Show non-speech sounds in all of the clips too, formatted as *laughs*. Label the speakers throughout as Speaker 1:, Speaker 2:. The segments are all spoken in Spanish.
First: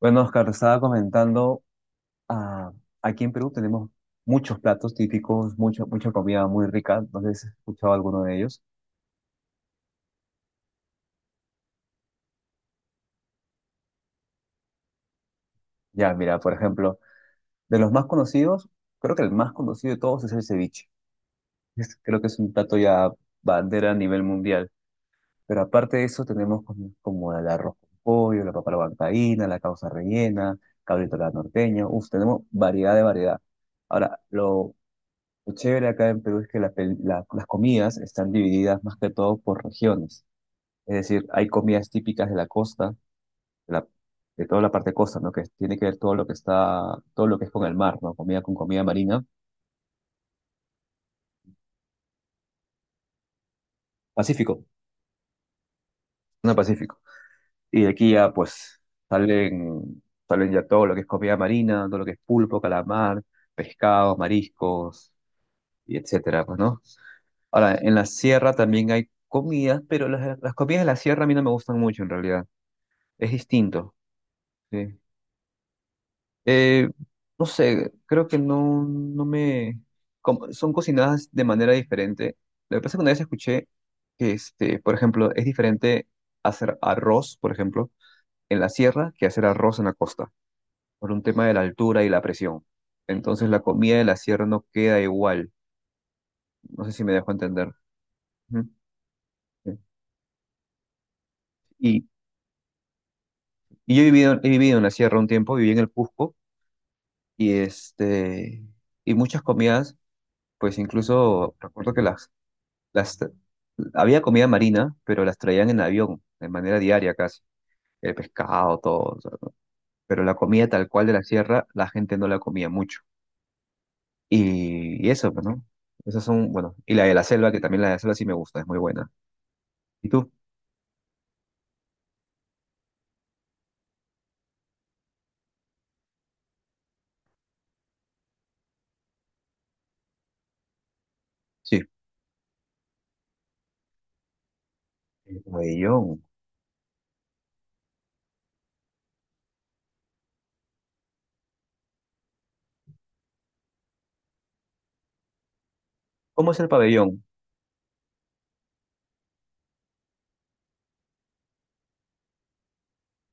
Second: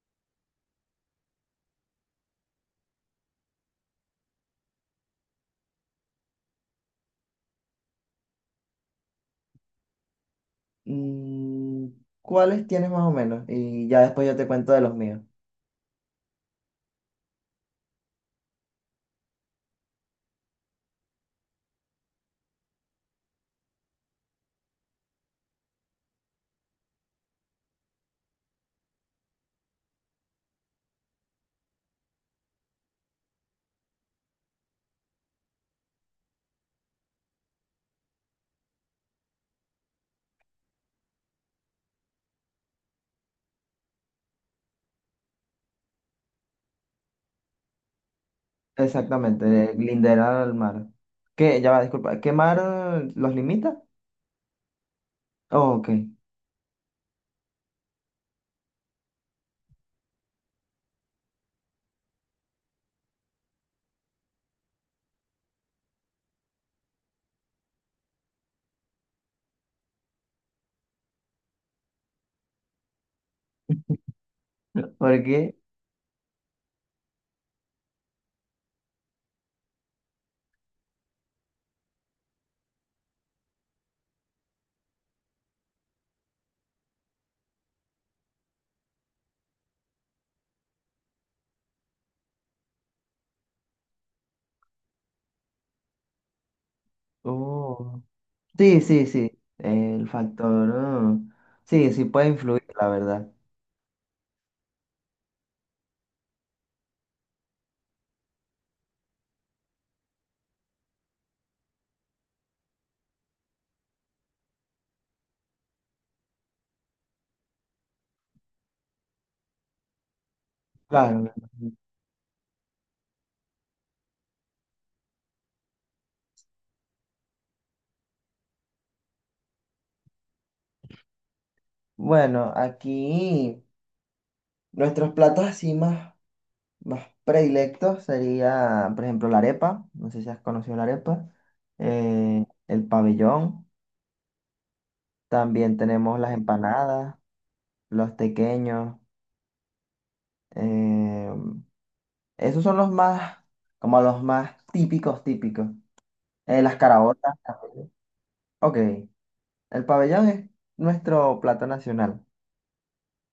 Speaker 1: Bueno, Oscar, estaba comentando, ah, aquí en Perú tenemos muchos platos típicos, mucha comida muy rica, no sé si has escuchado alguno de ellos.
Speaker 2: Mm, ¿Cuáles tienes más o menos? Y ya después yo te cuento de los míos.
Speaker 1: Ya, mira, por ejemplo, de los más conocidos, creo que el más conocido de todos es el ceviche. Creo que es un plato ya bandera a nivel mundial. Pero aparte de eso tenemos como el arroz con pollo, la papa a la huancaína, la causa rellena, cabrito a la norteña, uf, tenemos variedad de variedad. Ahora, lo chévere acá en Perú es que las comidas están divididas más que todo por regiones. Es decir, hay comidas típicas de la costa, de, la- de toda la parte costa, ¿no? Que tiene que ver todo lo que está, todo lo que es con el mar, ¿no? Comida con comida marina.
Speaker 2: Exactamente, de lindera al mar. ¿Qué? Ya va, disculpa. ¿Qué mar los limita?
Speaker 1: Pacífico,
Speaker 2: Oh, ok.
Speaker 1: no, Pacífico. Y de aquí ya, pues, salen, salen ya todo lo que es comida marina, todo lo que es pulpo, calamar, pescados, mariscos, y etcétera, pues, ¿no? Ahora, en la sierra también hay comidas, pero las comidas de la sierra a mí no me gustan mucho, en realidad. Es distinto. Sí.
Speaker 2: Porque.
Speaker 1: Eh, no sé, creo que no me... son cocinadas de manera diferente. Lo que pasa es que una vez escuché que, por ejemplo, es diferente hacer arroz, por ejemplo, en la sierra que hacer arroz en la costa, por un tema de la altura y la presión. Entonces la comida de la sierra no queda igual. No sé si me dejo entender.
Speaker 2: Oh.
Speaker 1: Ujú.
Speaker 2: Sí, sí, sí.
Speaker 1: Sí.
Speaker 2: El factor. Oh. Sí,
Speaker 1: Y,
Speaker 2: sí puede influir, la verdad.
Speaker 1: y he vivido en la sierra un tiempo, viví en el Cusco y, y muchas comidas, pues incluso recuerdo que las, tra- había comida marina, pero las traían en avión, de manera diaria casi. El pescado, todo. O sea, ¿no? Pero la comida tal cual de
Speaker 2: Claro,
Speaker 1: la
Speaker 2: me
Speaker 1: sierra,
Speaker 2: imagino.
Speaker 1: la gente no la comía mucho. Y eso, pues, ¿no? Esas son, bueno, y la de la selva, que también la de la selva sí me gusta, es muy buena. ¿Y tú?
Speaker 2: Bueno, aquí nuestros platos así más, más predilectos sería, por ejemplo, la arepa. No sé si has conocido la arepa.
Speaker 1: Sí.
Speaker 2: El pabellón.
Speaker 1: El
Speaker 2: También tenemos
Speaker 1: pabellón.
Speaker 2: las empanadas, los tequeños. eh, Esos son los más, como los más típicos, típicos.
Speaker 1: ¿Cómo es el
Speaker 2: Las
Speaker 1: pabellón?
Speaker 2: caraotas también. Ok, el pabellón es nuestro plato nacional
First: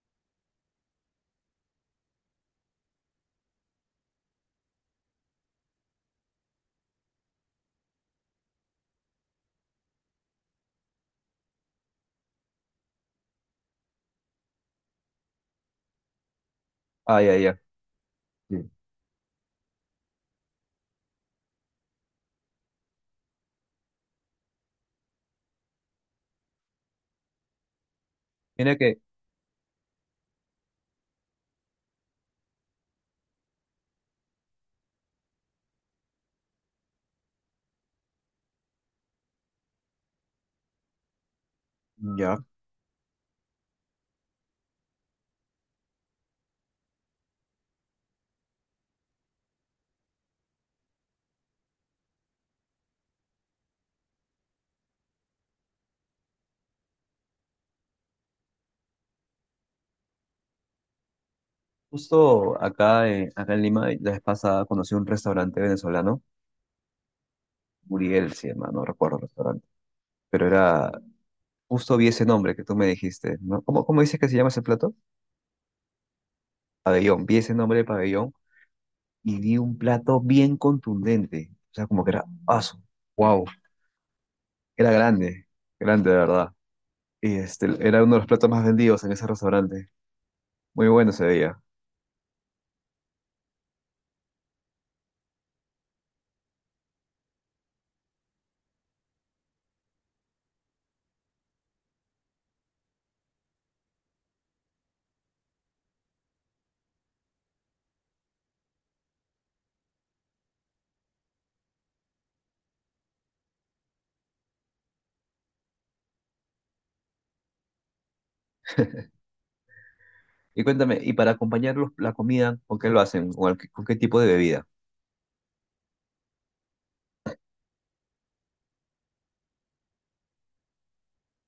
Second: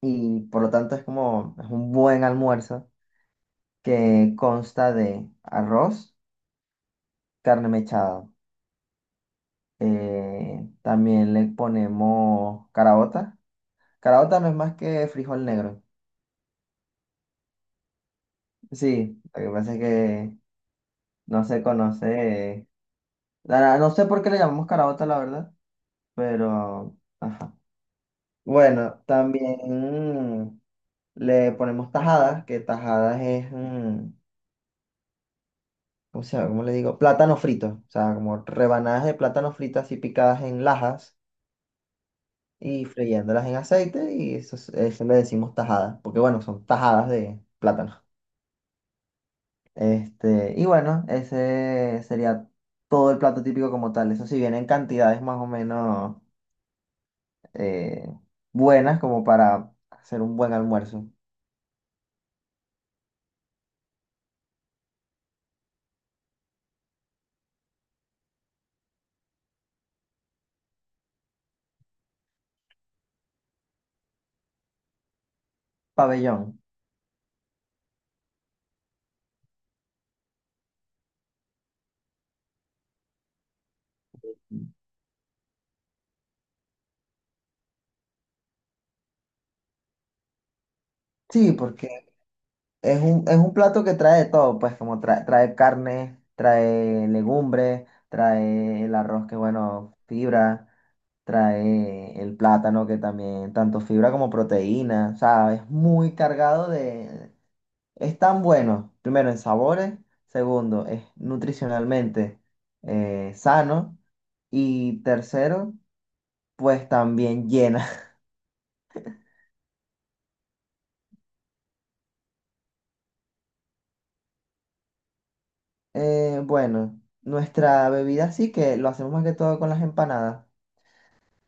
Speaker 2: y por lo tanto es como es un buen almuerzo que consta de arroz, carne mechada. También le ponemos caraota. Caraota no es más que frijol negro.
Speaker 1: Ah, ya, ya. Sí.
Speaker 2: Sí, lo que pasa es que no se conoce no sé por qué le llamamos carabota, la verdad, pero... Ajá.
Speaker 1: Mira que,
Speaker 2: Bueno, también mm, le ponemos tajadas, que tajadas es... ¿cómo se llama? ¿Cómo le digo? Plátano frito, o sea, como rebanadas de plátano fritas y picadas en lajas
Speaker 1: ya.
Speaker 2: y freyéndolas en aceite y eso, es- eso le decimos tajadas, porque bueno, son tajadas de plátano. Este, y bueno, ese sería todo el plato típico como tal. Eso sí viene en cantidades más o menos eh, buenas como para hacer un buen almuerzo.
Speaker 1: Justo acá, acá en Lima, la vez pasada conocí un restaurante venezolano, Muriel se llama, no recuerdo el restaurante, pero era Justo vi ese nombre que tú me dijiste, ¿no? ¿Cómo dices que se llama ese plato?
Speaker 2: Pabellón.
Speaker 1: Pabellón. Vi ese nombre de pabellón y vi un plato bien contundente. O sea, como que era aso. Wow. Era grande. Grande, de verdad. Y este, era uno de los platos más vendidos en ese restaurante. Muy bueno se
Speaker 2: Sí,
Speaker 1: veía.
Speaker 2: porque es un plato que trae de todo, pues como trae, trae carne, trae legumbres, trae el arroz que bueno, fibra, trae el plátano que también, tanto fibra como proteína, o sea, es muy cargado de... Es tan bueno, primero en sabores, segundo, es nutricionalmente sano y tercero, pues también llena.
Speaker 1: Y cuéntame, ¿y para acompañar la comida, con qué lo hacen? ¿Con, con qué tipo de bebida?
Speaker 2: Bueno, nuestra bebida sí que lo hacemos más que todo con las empanadas.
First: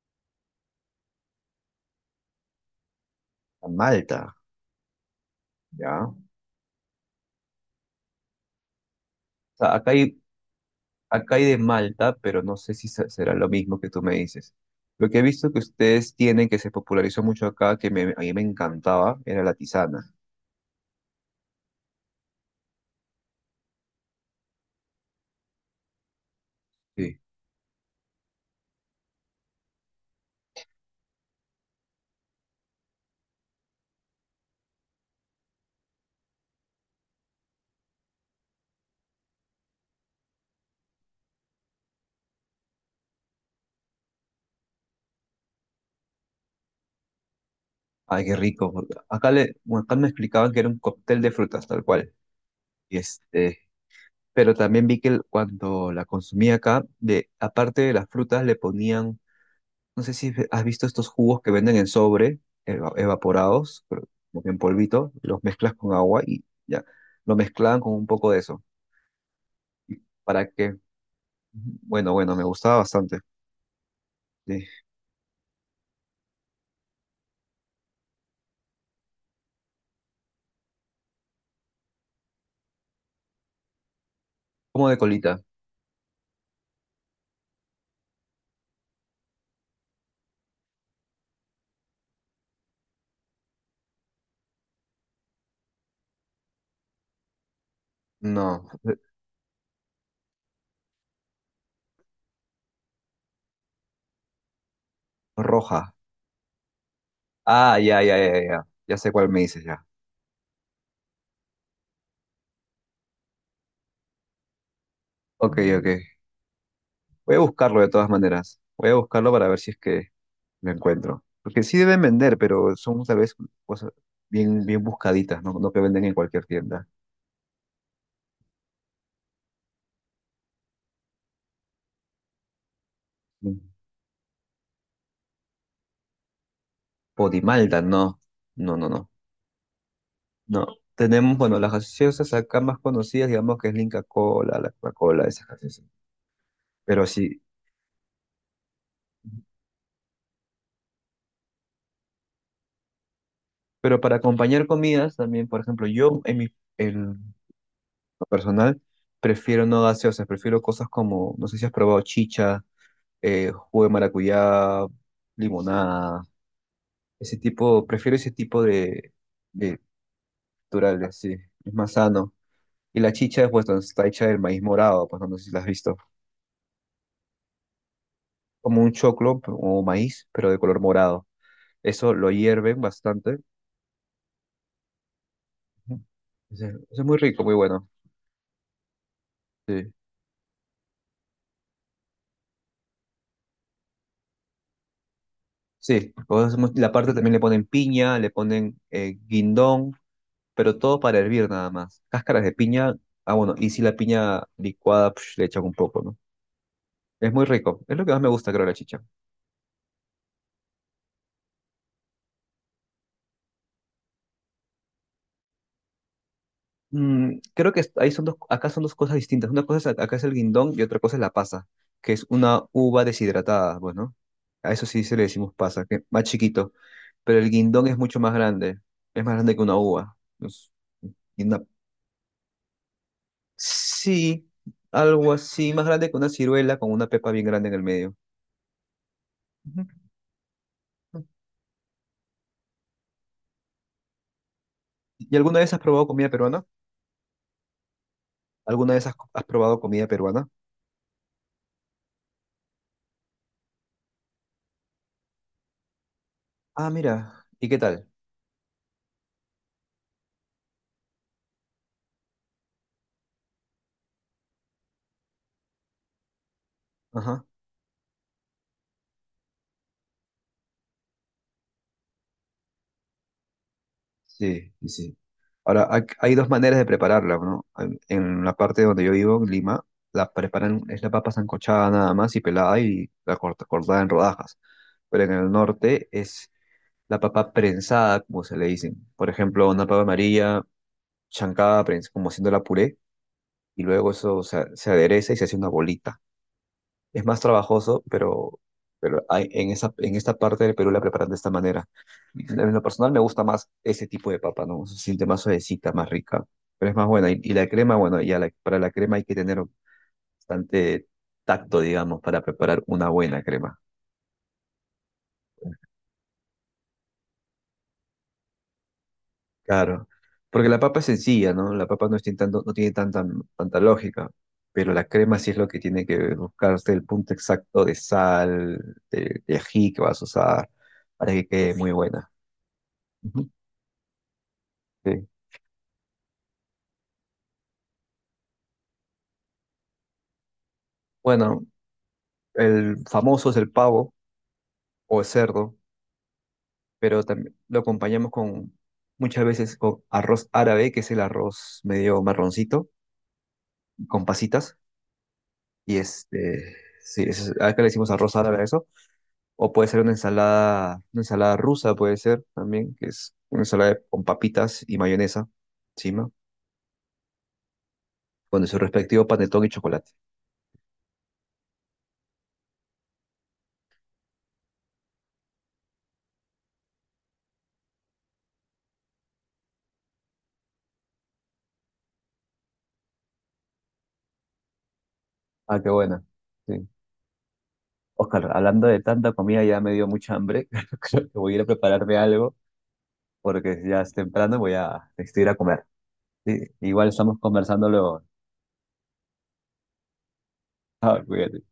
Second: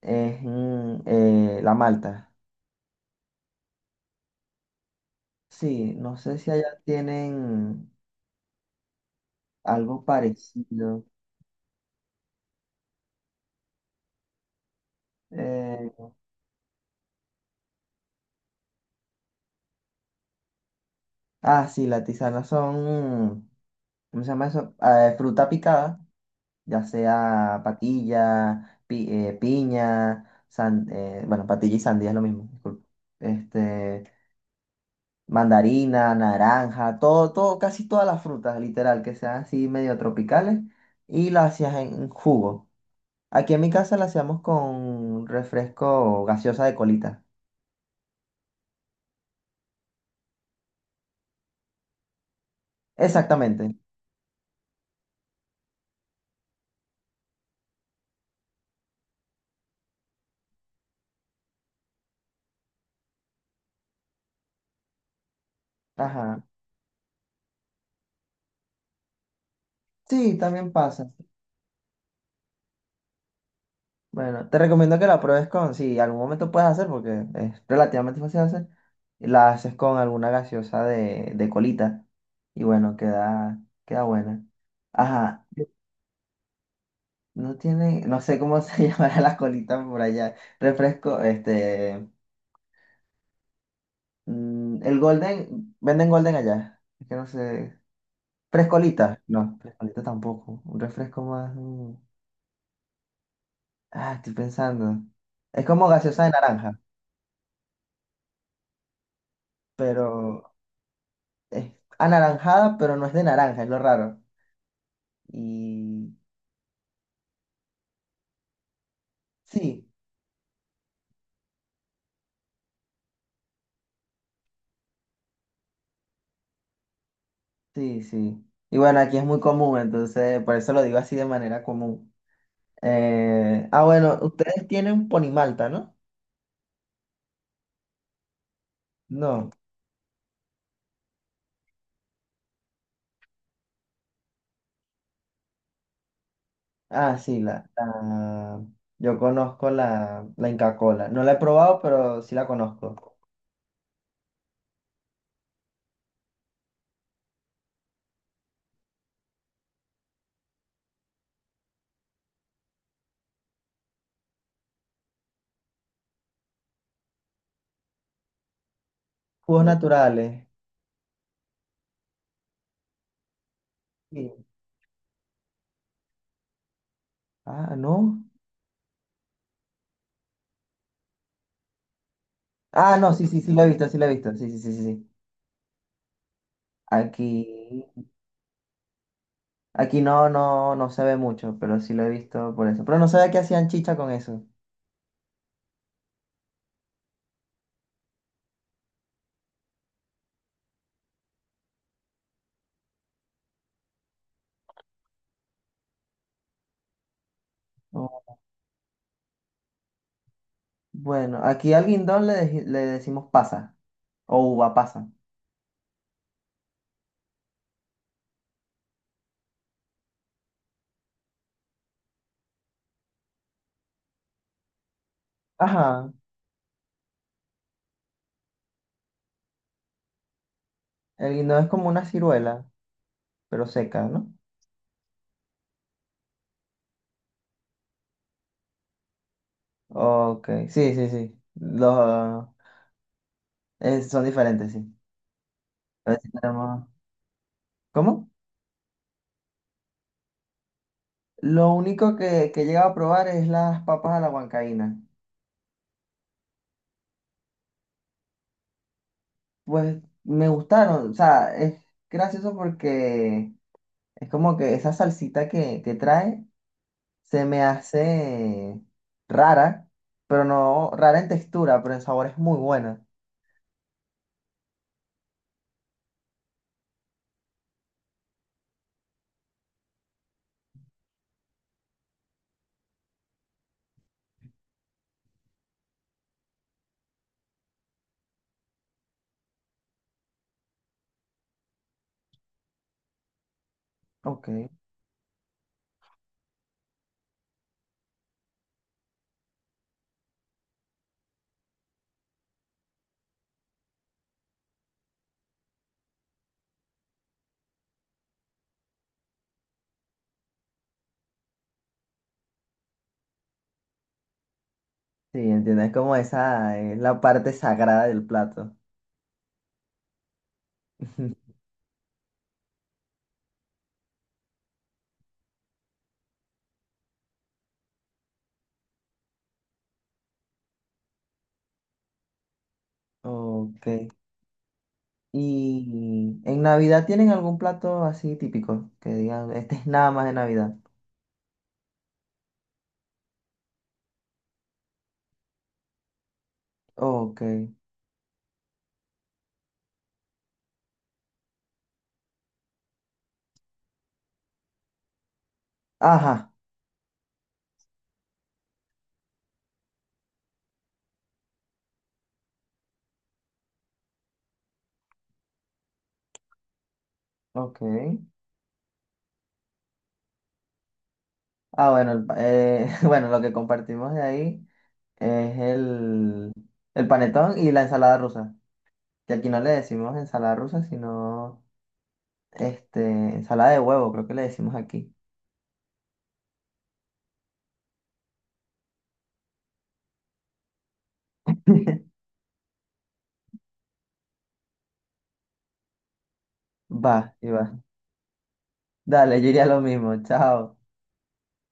Speaker 2: Es la malta.
Speaker 1: Con Malta,
Speaker 2: Sí,
Speaker 1: ¿ya? O
Speaker 2: no sé si allá tienen
Speaker 1: sea, acá
Speaker 2: algo
Speaker 1: hay
Speaker 2: parecido.
Speaker 1: Acá hay de Malta, pero no sé si será lo mismo que tú me dices. Lo que he visto que
Speaker 2: Eh,
Speaker 1: ustedes tienen, que se popularizó mucho acá, que a mí me encantaba, era la tisana.
Speaker 2: sí, las tisanas son, ¿cómo se llama eso? Fruta picada, ya
Speaker 1: Sí.
Speaker 2: sea patilla, piña, bueno, patilla y sandía es lo mismo, disculpa. Este, mandarina, naranja, todo, todo, casi todas las frutas, literal, que sean así medio tropicales, y las hacías en jugo. Aquí en mi casa la hacíamos con refresco gaseosa de colita.
Speaker 1: Ay, qué rico. Porque acá, le, bueno, acá me explicaban que era un cóctel de frutas, tal cual. Y este,
Speaker 2: Exactamente.
Speaker 1: pero también vi que cuando la consumí acá, de, aparte de las frutas, le ponían, no sé si has visto estos jugos que venden en sobre, evaporados, pero como que en polvito, los mezclas con agua
Speaker 2: Ajá.
Speaker 1: y ya, lo mezclaban con un poco de eso
Speaker 2: Sí,
Speaker 1: para
Speaker 2: también
Speaker 1: que
Speaker 2: pasa.
Speaker 1: Bueno, me gustaba bastante.
Speaker 2: Bueno, te
Speaker 1: Sí.
Speaker 2: recomiendo que la pruebes con, si algún momento puedes hacer, porque es relativamente fácil de hacer, la haces con alguna gaseosa de colita. Y bueno, queda, queda buena.
Speaker 1: ¿Cómo de colita?
Speaker 2: Ajá. No tiene, no sé cómo se *laughs* llamará la colita por allá. Refresco, este, el Golden, venden Golden allá. Es que no sé.
Speaker 1: No,
Speaker 2: Frescolita, no, frescolita tampoco. Un refresco más. Ah, estoy pensando. Es como
Speaker 1: roja.
Speaker 2: gaseosa de naranja,
Speaker 1: Ah, ya, ya, ya, ya. Ya sé cuál me dices ya.
Speaker 2: pero es anaranjada, pero no es de naranja, es lo raro.
Speaker 1: Ok, ok.
Speaker 2: Y
Speaker 1: Voy a buscarlo de todas maneras. Voy a buscarlo para ver si es
Speaker 2: sí,
Speaker 1: que lo encuentro. Porque sí deben vender, pero son tal vez cosas bien buscaditas, ¿no? No que venden en cualquier tienda.
Speaker 2: sí, sí. Y bueno, aquí es muy común, entonces por eso lo digo así de manera común.
Speaker 1: Mm.
Speaker 2: Bueno, ustedes tienen Ponimalta, ¿no?
Speaker 1: Podimalta, no. No, no, no.
Speaker 2: No.
Speaker 1: No. Tenemos, bueno, las gaseosas acá más conocidas, digamos que es Linka Cola, la Coca-Cola, esas gaseosas. Pero
Speaker 2: Ah,
Speaker 1: sí.
Speaker 2: sí, yo conozco la Inca Kola. No la he probado, pero sí la conozco.
Speaker 1: Pero para acompañar comidas también, por ejemplo, yo en mi en lo personal prefiero no gaseosas, prefiero cosas como, no sé si has probado chicha, jugo de maracuyá, limonada, ese tipo, prefiero ese tipo
Speaker 2: Jugos
Speaker 1: de
Speaker 2: naturales.
Speaker 1: naturales, sí, es más sano. Y la chicha pues, está hecha del
Speaker 2: Sí.
Speaker 1: maíz morado, pues no sé si la has visto,
Speaker 2: Ah, no.
Speaker 1: como un choclo o maíz, pero de color morado. Eso lo hierven
Speaker 2: Ah, no, sí,
Speaker 1: bastante.
Speaker 2: sí, sí la he visto, sí la he visto. Sí, sí, sí, sí, sí.
Speaker 1: Ujú. Eso es muy rico, muy
Speaker 2: Aquí,
Speaker 1: bueno. sí
Speaker 2: aquí no, no, no se ve mucho, pero sí lo he visto por eso. Pero no sabía que hacían chicha con eso.
Speaker 1: Sí, nosotros hacemos- la parte también le ponen piña, le ponen guindón, pero todo para hervir nada más. Cáscaras de piña, ah bueno, y si la piña licuada psh, le echan un poco, ¿no? Es muy rico, es lo que más me
Speaker 2: Oh,
Speaker 1: gusta, creo, de la chicha.
Speaker 2: bueno, aquí al guindón le, le decimos pasa o uva pasa.
Speaker 1: Mm, creo que ahí son dos, acá son dos cosas distintas. Una cosa es, acá es el guindón y otra cosa es la pasa, que es una uva deshidratada, bueno. A eso sí se le decimos pasa, que es
Speaker 2: Ajá.
Speaker 1: más chiquito, pero el guindón es mucho más grande, es más grande que una uva. Es-
Speaker 2: El guindón es como una ciruela, pero seca, ¿no?
Speaker 1: Sí, algo así, más grande que una ciruela con una pepa bien grande en el medio. Ujú.
Speaker 2: Ok, sí, sí, sí. Los, eh, son diferentes, sí.
Speaker 1: ¿Y alguna vez has probado
Speaker 2: A ver
Speaker 1: comida
Speaker 2: si
Speaker 1: peruana?
Speaker 2: tenemos- ¿Cómo?
Speaker 1: ¿Alguna vez has probado comida peruana?
Speaker 2: Lo único que he llegado a probar es las papas a la huancaína.
Speaker 1: Ah, mira, ¿y qué tal?
Speaker 2: Pues me gustaron, o sea, es gracioso porque es como que esa salsita que trae
Speaker 1: Ajá,
Speaker 2: se me hace rara, pero no rara en textura, pero en sabor es muy buena.
Speaker 1: sí, sí, sí. Ahora, hay dos maneras de prepararla, ¿no? En la parte donde yo vivo, en Lima, la preparan, es la papa sancochada nada más y pelada y cortada en rodajas. Pero en el norte es la papa prensada, como se le dicen. Por ejemplo, una papa amarilla chancada, como haciendo la puré y luego
Speaker 2: Ok, sí,
Speaker 1: se adereza y se hace una bolita. Es más trabajoso, pero hay, en esta parte del Perú la preparan de esta manera. En lo personal me gusta más ese tipo de papa, ¿no? Se siente más suavecita, más rica, pero es más buena. Y la crema, bueno, para la crema hay que tener bastante tacto, digamos, para preparar una buena crema.
Speaker 2: entiendo, es como esa, es la parte sagrada del plato.
Speaker 1: Claro, porque la papa es
Speaker 2: *laughs*
Speaker 1: sencilla, ¿no? La papa no, es no tiene tanta, tanta lógica, pero la crema sí es lo que tiene que buscarse el punto exacto de sal, de ají que vas a usar para que quede muy buena. Ujú.
Speaker 2: Ok.
Speaker 1: Sí.
Speaker 2: ¿Y en Navidad tienen algún plato así típico que digan, *laughs* este es nada más de Navidad?
Speaker 1: Bueno, el famoso es el pavo o el cerdo, pero
Speaker 2: Ok.
Speaker 1: también lo acompañamos con muchas veces con arroz árabe, que es el arroz medio marroncito, con pasitas, y
Speaker 2: Ajá,
Speaker 1: este, sí, acá le decimos arroz árabe a eso. O puede ser una ensalada rusa, puede ser también, que es una ensalada con papitas y mayonesa encima,
Speaker 2: ok.
Speaker 1: con su respectivo panetón y chocolate.
Speaker 2: Ah, bueno, *laughs* bueno, lo que compartimos de ahí es el panetón y la ensalada rusa. Que aquí no le decimos ensalada rusa, sino este, ensalada de huevo, creo que le decimos aquí.
Speaker 1: Ah, qué buena. Sí. Oscar, hablando de tanta comida, ya me dio mucha hambre. *laughs* Creo que voy a ir a
Speaker 2: *laughs*
Speaker 1: prepararme algo, porque ya es temprano, voy a necesito ir a comer. Sí, igual
Speaker 2: Va,
Speaker 1: estamos
Speaker 2: y va.
Speaker 1: conversando luego.
Speaker 2: Dale, yo iría lo mismo. Chao.
Speaker 1: Ah, cuídate.